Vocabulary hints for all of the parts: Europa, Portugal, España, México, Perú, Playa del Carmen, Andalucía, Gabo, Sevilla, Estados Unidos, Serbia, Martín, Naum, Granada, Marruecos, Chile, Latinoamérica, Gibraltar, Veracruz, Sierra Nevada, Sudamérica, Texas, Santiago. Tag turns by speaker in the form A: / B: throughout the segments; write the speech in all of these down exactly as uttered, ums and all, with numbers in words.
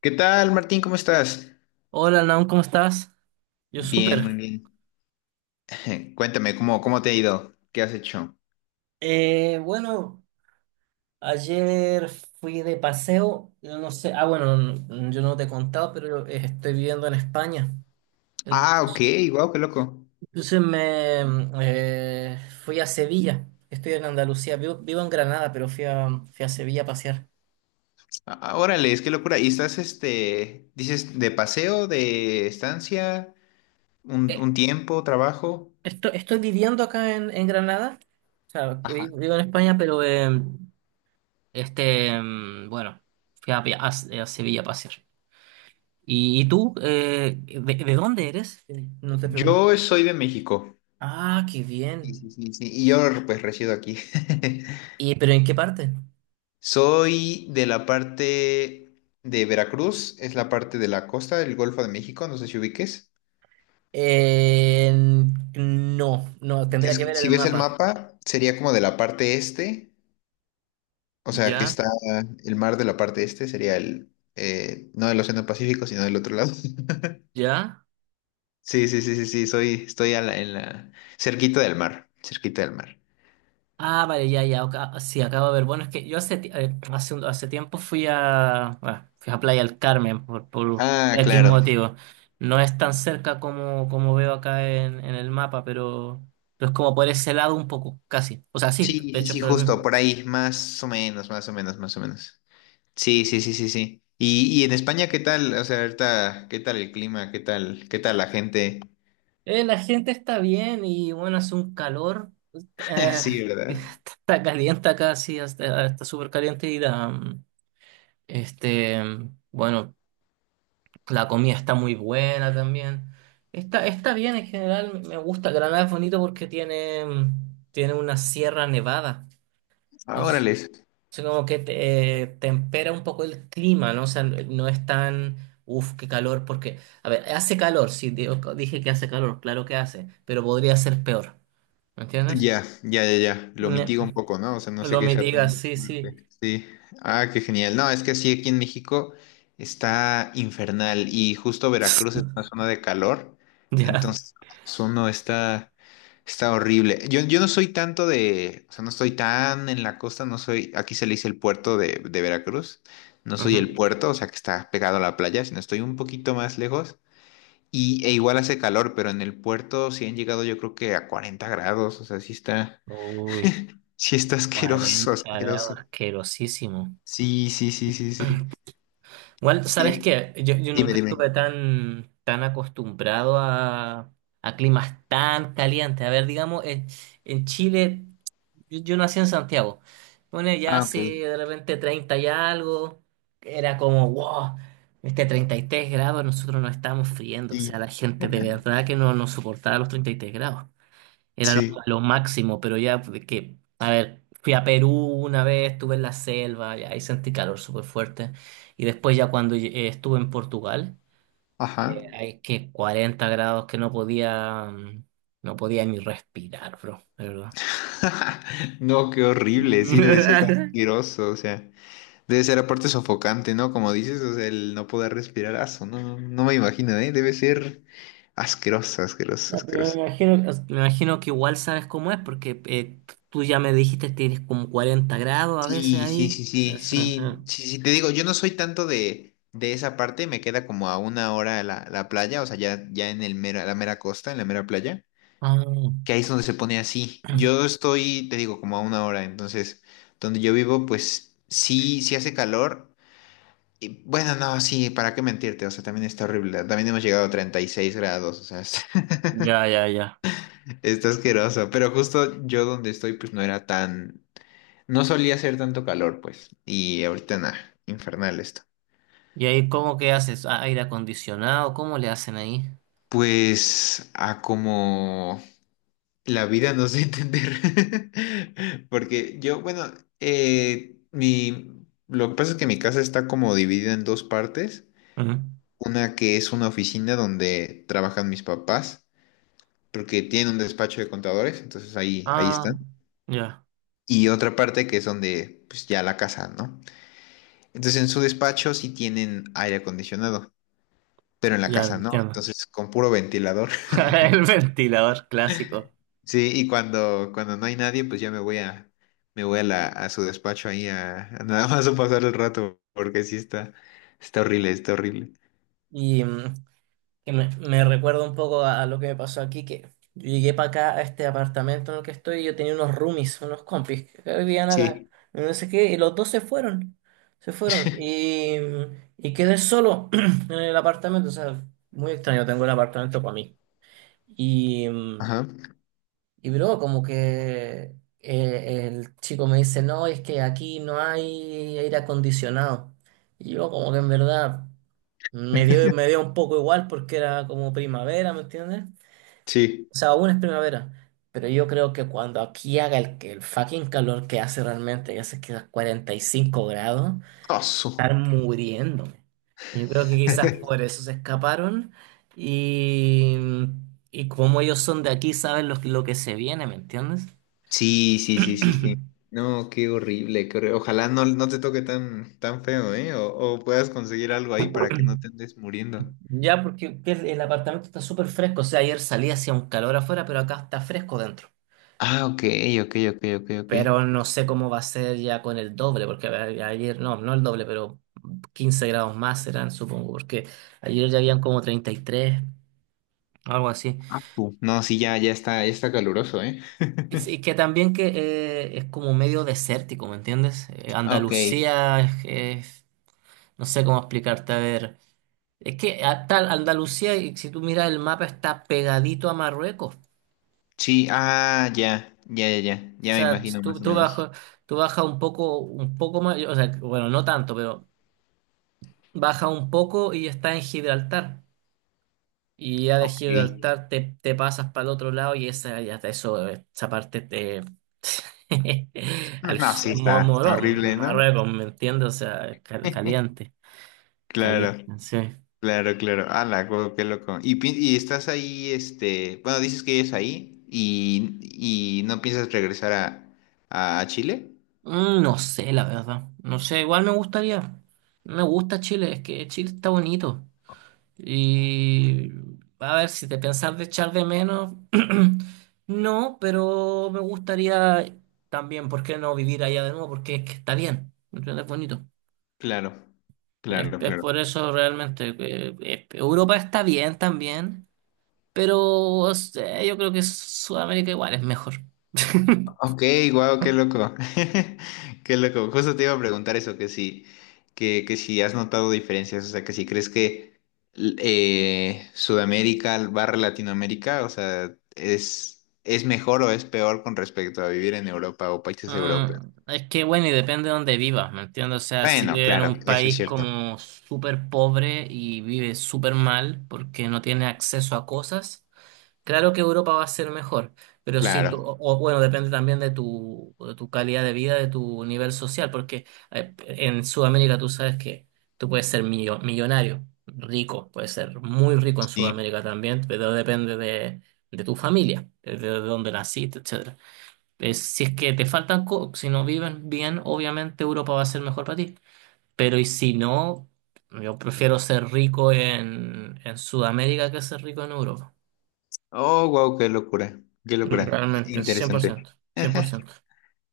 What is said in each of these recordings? A: ¿Qué tal, Martín? ¿Cómo estás?
B: Hola, Naum, ¿cómo estás? Yo
A: Bien, muy
B: súper.
A: bien. Cuéntame, ¿cómo, cómo te ha ido? ¿Qué has hecho?
B: Eh, bueno, ayer fui de paseo, yo no sé, ah, bueno, n- yo no te he contado, pero eh, estoy viviendo en España.
A: Ah, ok,
B: Entonces,
A: wow, qué loco.
B: entonces me mm, eh, fui a Sevilla, estoy en Andalucía, vivo, vivo en Granada, pero fui a, fui a Sevilla a pasear.
A: Ah, órale, es qué locura. ¿Y estás, este, dices, de paseo, de estancia, un,
B: Eh,
A: un tiempo, trabajo?
B: esto- Estoy viviendo acá en, en Granada, o sea, vi-
A: Ajá.
B: vivo en España, pero eh, este, mm, bueno, fui a, a a Sevilla a pasear. ¿Y, y tú, eh, de, de dónde eres? Eh, No te pregunté.
A: Yo soy de México.
B: Ah, qué
A: Sí,
B: bien.
A: sí, sí, sí. Y yo, pues, resido aquí.
B: ¿Y pero en qué parte?
A: Soy de la parte de Veracruz, es la parte de la costa del Golfo de México, no sé si ubiques.
B: En- no, no,
A: Que
B: tendría que
A: es-
B: ver
A: si
B: el
A: ves el
B: mapa.
A: mapa, sería como de la parte este. O sea, que
B: ¿Ya?
A: está el mar de la parte este, sería el, eh, no del Océano Pacífico, sino del otro lado.
B: ¿Ya?
A: Sí, sí, sí, sí, sí, soy, estoy a la- en la, cerquita del mar, cerquita del mar.
B: Ah, vale, ya, ya. Ok, ah, sí, acabo de ver. Bueno, es que yo hace, ti- eh, hace, un- hace tiempo fui a, bueno, fui a Playa del Carmen por, por
A: Ah,
B: X
A: claro.
B: motivo. No es tan cerca como, como veo acá en, en el mapa, pero, pero es como por ese lado un poco, casi. O sea, sí,
A: Sí,
B: de
A: sí,
B: hecho, es
A: sí,
B: por el
A: justo,
B: mismo.
A: por ahí, más o menos, más o menos, más o menos. Sí, sí, sí, sí, sí. Y, y en España, ¿qué tal? O sea, ahorita, ¿qué tal el clima? ¿Qué tal, qué tal la gente?
B: Eh, la gente está bien y bueno, hace un calor. eh,
A: Sí, ¿verdad?
B: Está caliente acá, sí, hasta- está súper caliente y la, mm, este, mm, bueno, la comida está muy buena también. Está, está bien en general, me gusta. Granada es bonito porque tiene, mm, tiene una sierra nevada.
A: Ah,
B: Entonces,
A: órales.
B: es como que te, eh, tempera un poco el clima, ¿no? O sea, no es tan, uff, qué calor, porque, a ver, hace calor, sí, digo- dije que hace calor, claro que hace, pero podría ser peor. ¿Me entiendes?
A: Ya, ya, ya, ya. Lo
B: Ne-
A: mitiga un poco, ¿no? O sea, no sé
B: lo
A: qué sea
B: mitigas,
A: tan
B: sí,
A: fuerte.
B: sí.
A: Sí. Ah, qué genial. No, es que sí, aquí en México está infernal y justo Veracruz es una zona de calor.
B: Ya.
A: Entonces, eso no está, está horrible. Yo, yo no soy tanto de, o sea, no estoy tan en la costa, no soy, aquí se le dice el puerto de, de Veracruz. No soy
B: Ujú.
A: el puerto, o sea, que está pegado a la playa, sino estoy un poquito más lejos. Y, e igual hace calor, pero en el puerto sí han llegado yo creo que a 40 grados, o sea, sí está,
B: Uy,
A: sí está asqueroso,
B: cuarenta
A: asqueroso.
B: grados, asquerosísimo.
A: Sí, sí, sí, sí, sí.
B: Igual, ¿sabes
A: Y-
B: qué? Yo, yo
A: Dime,
B: nunca
A: dime.
B: estuve tan, tan acostumbrado a, a climas tan calientes. A ver, digamos, en, en Chile. Yo, yo nací en Santiago. Bueno, ya
A: Ah, ok.
B: así de repente treinta y algo, era como, wow, este treinta y tres grados, nosotros nos estábamos friendo. O sea,
A: Sí,
B: la gente de verdad que no nos soportaba los treinta y tres grados. Era lo,
A: sí.
B: lo máximo, pero ya de que, a ver, fui a Perú una vez, estuve en la selva, y ahí sentí calor súper fuerte. Y después ya cuando eh, estuve en Portugal,
A: Ajá.
B: eh, hay que cuarenta grados que no podía, mm, no podía ni respirar, bro, de verdad.
A: No, qué horrible, sí, debe ser asqueroso, o sea, debe ser aparte sofocante, ¿no? Como dices, o sea, el no poder respirar, aso, no, no me imagino, ¿eh? Debe ser asqueroso, asqueroso,
B: No, pero me
A: asqueroso.
B: imagino, me imagino que igual sabes cómo es, porque eh, tú ya me dijiste que tienes como cuarenta grados a veces
A: Sí, sí,
B: ahí.
A: sí,
B: Sí,
A: sí,
B: sí, sí.
A: sí, sí, sí, te digo, yo no soy tanto de, de, esa parte, me queda como a una hora la, la playa, o sea, ya, ya en el mera, la mera costa, en la mera playa,
B: Ah,
A: que ahí es donde se pone así. Yo estoy, te digo, como a una hora, entonces, donde yo vivo, pues sí, sí hace calor, y bueno, no, sí, ¿para qué mentirte? O sea, también está horrible, también hemos llegado a treinta y seis grados, o sea, está,
B: ya, ya, ya.
A: está asqueroso, pero justo yo donde estoy, pues no era tan, no solía hacer tanto calor, pues, y ahorita nada, infernal esto.
B: ¿Y ahí cómo que haces? ¿A- ¿Aire acondicionado? ¿Cómo le hacen ahí?
A: Pues a como la vida nos dé a entender. Porque yo, bueno, eh, mi, lo que pasa es que mi casa está como dividida en dos partes.
B: Ujú.
A: Una que es una oficina donde trabajan mis papás, porque tienen un despacho de contadores, entonces ahí, ahí
B: Ah,
A: están.
B: ya,
A: Y otra parte que es donde, pues ya la casa, ¿no? Entonces en su despacho sí tienen aire acondicionado, pero en la
B: ya,
A: casa no,
B: entiendo.
A: entonces con puro ventilador.
B: El ventilador clásico.
A: Sí, y cuando, cuando no hay nadie, pues ya me voy a, me voy a la, a su despacho ahí a, a nada más a pasar el rato, porque sí está, está horrible, está horrible.
B: Y, mm, que me, me recuerda un poco a, a lo que me pasó aquí, que yo llegué para acá a este apartamento en el que estoy y yo tenía unos roomies, unos compis que vivían acá,
A: Sí,
B: y no sé qué, y los dos se fueron, se fueron, y, y quedé solo en el apartamento, o sea, muy extraño, tengo el apartamento para mí. Y, mm,
A: ajá,
B: y bro, como que eh, el chico me dice, no, es que aquí no hay aire acondicionado. Y yo como que en verdad me dio, me dio un poco igual porque era como primavera, ¿me entiendes?
A: sí.
B: O sea, aún es primavera. Pero yo creo que cuando aquí haga el, que- el fucking calor que hace realmente, que hace quizás 45 grados,
A: Ah, su.
B: estar muriéndome. Yo creo que quizás por eso se escaparon y, y como ellos son de aquí, saben lo, que- lo que se viene, ¿me entiendes?
A: Sí, sí, sí, sí, sí. No, qué horrible, qué horri- Ojalá no, no te toque tan, tan feo, ¿eh? O, o puedas conseguir algo ahí para que no te andes muriendo.
B: Ya, porque el el apartamento está súper fresco. O sea, ayer salí hacía un calor afuera, pero acá está fresco dentro.
A: Ah, ok, ok, ok, ok, ok.
B: Pero no sé cómo va a ser ya con el doble, porque a- ayer, no, no el doble, pero quince grados más serán, supongo, porque ayer ya habían como treinta y tres, algo así.
A: Ah, su. No, sí, ya, ya está, ya está caluroso, ¿eh?
B: Y sí, que también que eh, es como medio desértico, ¿me entiendes? Eh,
A: Ok.
B: Andalucía es, es- no sé cómo explicarte, a ver. Es que hasta Andalucía, y si tú miras el mapa, está pegadito a Marruecos.
A: Sí, ah, ya, ya, ya, ya,
B: O
A: ya me
B: sea,
A: imagino
B: tú,
A: más o
B: tú
A: menos.
B: bajo, tú baja un poco, un poco más, o sea, bueno, no tanto, pero baja un poco y está en Gibraltar. Y ya de
A: Sí.
B: Gibraltar te, te pasas para el otro lado y esa, ya te- eso, esa parte te... Al
A: No, sí,
B: Mo-
A: está, está
B: Moro-
A: horrible, ¿no?
B: Marruecos, ¿me entiendes? O sea, cal- caliente, caliente,
A: Claro,
B: sí.
A: claro, claro. Ala, guau, qué loco. Y, pi- y estás ahí, este, bueno, dices que es ahí y, y no piensas regresar a, a Chile.
B: Mm, No sé, la verdad. No sé, igual me gustaría. Me gusta Chile, es que Chile está bonito. Y a ver, si te pensás de echar de menos, no, pero me gustaría también, ¿por qué no vivir allá de nuevo? Porque es que está bien, ¿me entiendes? Es bonito.
A: Claro,
B: Es,
A: claro,
B: es
A: claro.
B: por eso realmente que eh, Europa está bien también, pero o sea, yo creo que Sudamérica igual es mejor.
A: Ok, wow, qué loco. Qué loco. Justo te iba a preguntar eso, que si, que, que si has notado diferencias, o sea, que si crees que l- eh, Sudamérica barra Latinoamérica, o sea, es, es mejor o es peor con respecto a vivir en Europa o países europeos.
B: Mm, es que bueno, y depende de dónde vivas, ¿me entiendes? O sea, si
A: Bueno,
B: vives en
A: claro,
B: un
A: eso es
B: país
A: cierto.
B: como súper pobre y vives súper mal porque no tienes acceso a cosas. Claro que Europa va a ser mejor, pero si
A: Claro,
B: tú, o, o, bueno, depende también de tu, de tu calidad de vida, de tu nivel social, porque eh, en Sudamérica tú sabes que tú puedes ser millo- millonario, rico, puedes ser muy rico en
A: sí.
B: Sudamérica también, pero depende de, de tu familia, de, de dónde naciste, etcétera. Eh, si es que te faltan, co- si no viven bien, obviamente Europa va a ser mejor para ti, pero y si no, yo prefiero ser rico en, en Sudamérica que ser rico en Europa.
A: Oh, wow, qué locura. Qué
B: Mm,
A: locura.
B: Realmente, cien cien por
A: Interesante.
B: ciento cien por ciento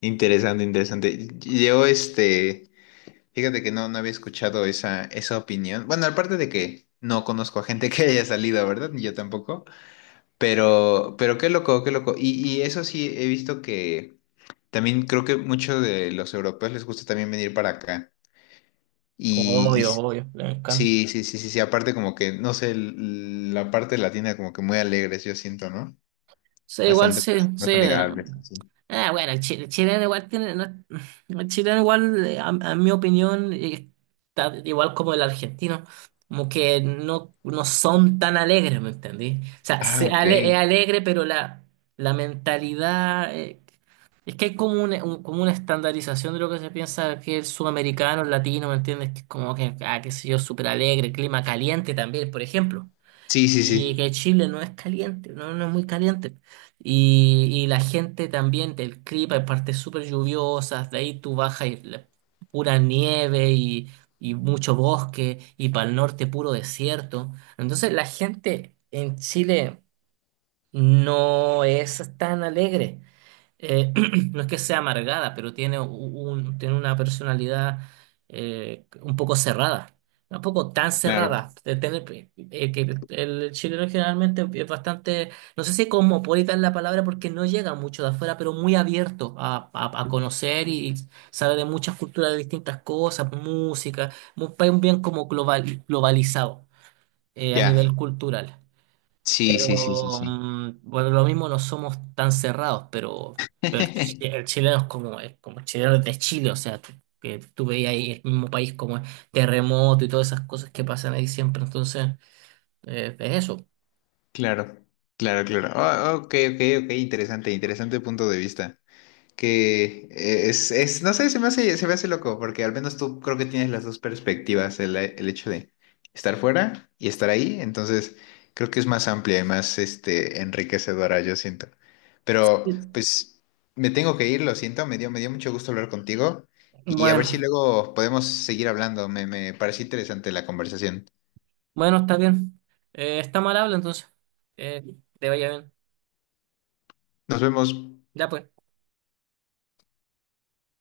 A: Interesante, interesante. Yo, este. Fíjate que no, no había escuchado esa, esa, opinión. Bueno, aparte de que no conozco a gente que haya salido, ¿verdad? Ni yo tampoco. Pero, pero qué loco, qué loco. Y, y eso sí, he visto que también creo que muchos de los europeos les gusta también venir para acá. Y, y
B: Obvio,
A: s-
B: obvio, le encanta.
A: sí, sí, sí, sí, sí. Aparte como que, no sé, l- la parte latina como que muy alegres, yo siento, ¿no?
B: Sí, igual
A: Bastante
B: sí,
A: más,
B: sí.
A: más amigables, así.
B: Ah, bueno, el, chi- el chileno igual tiene, no- el chileno igual, eh, a, a mi opinión, eh, está igual como el argentino, como que no, no son tan alegres, ¿me entendí? O sea,
A: Ah,
B: se
A: ok.
B: ale- es alegre, pero la, la mentalidad eh, es que hay como una, un- como una estandarización de lo que se piensa que el sudamericano, el latino, ¿me entiendes? Que es como que, ah, qué sé yo, súper alegre, clima caliente también, por ejemplo.
A: Sí, sí, sí.
B: Y que Chile no es caliente, no, no es muy caliente. Y, y la gente también, el clima, hay partes súper lluviosas, de ahí tú bajas y la- pura nieve y, y mucho bosque, y para el norte puro desierto. Entonces la gente en Chile no es tan alegre eh, no es que sea amargada, pero tiene, u- un, tiene una personalidad eh, un poco cerrada. Tampoco tan
A: Claro.
B: cerrada. De tener- eh, que el chileno generalmente es bastante, no sé si cosmopolita es la palabra porque no llega mucho de afuera, pero muy abierto a, a- a conocer y, y sabe de muchas culturas, de distintas cosas, música, un país bien como global, globalizado eh, a
A: Ya.
B: nivel cultural.
A: Sí, sí, sí, sí,
B: Pero
A: sí.
B: mm, bueno, lo mismo no somos tan cerrados, pero, pero el, chi- el chileno es como, es como el chileno es de Chile, o sea, tú- que tú veías ahí el mismo país como es terremoto y todas esas cosas que pasan ahí siempre, entonces eh, es eso.
A: Claro, claro, claro. Ah, ok, ok, ok, interesante, interesante punto de vista. Que eh, es, es, no sé, se me hace, se me hace loco, porque al menos tú creo que tienes las dos perspectivas, el, el hecho de estar fuera y estar ahí, entonces creo que es más amplia y más, este, enriquecedora, yo siento. Pero,
B: Sí.
A: pues, me tengo que ir, lo siento, me dio, me dio mucho gusto hablar contigo y a ver si
B: Bueno,
A: luego podemos seguir hablando, me, me pareció interesante la conversación.
B: bueno, está bien. Eh, está mal habla entonces. Eh, te vaya bien.
A: Nos vemos.
B: Ya pues.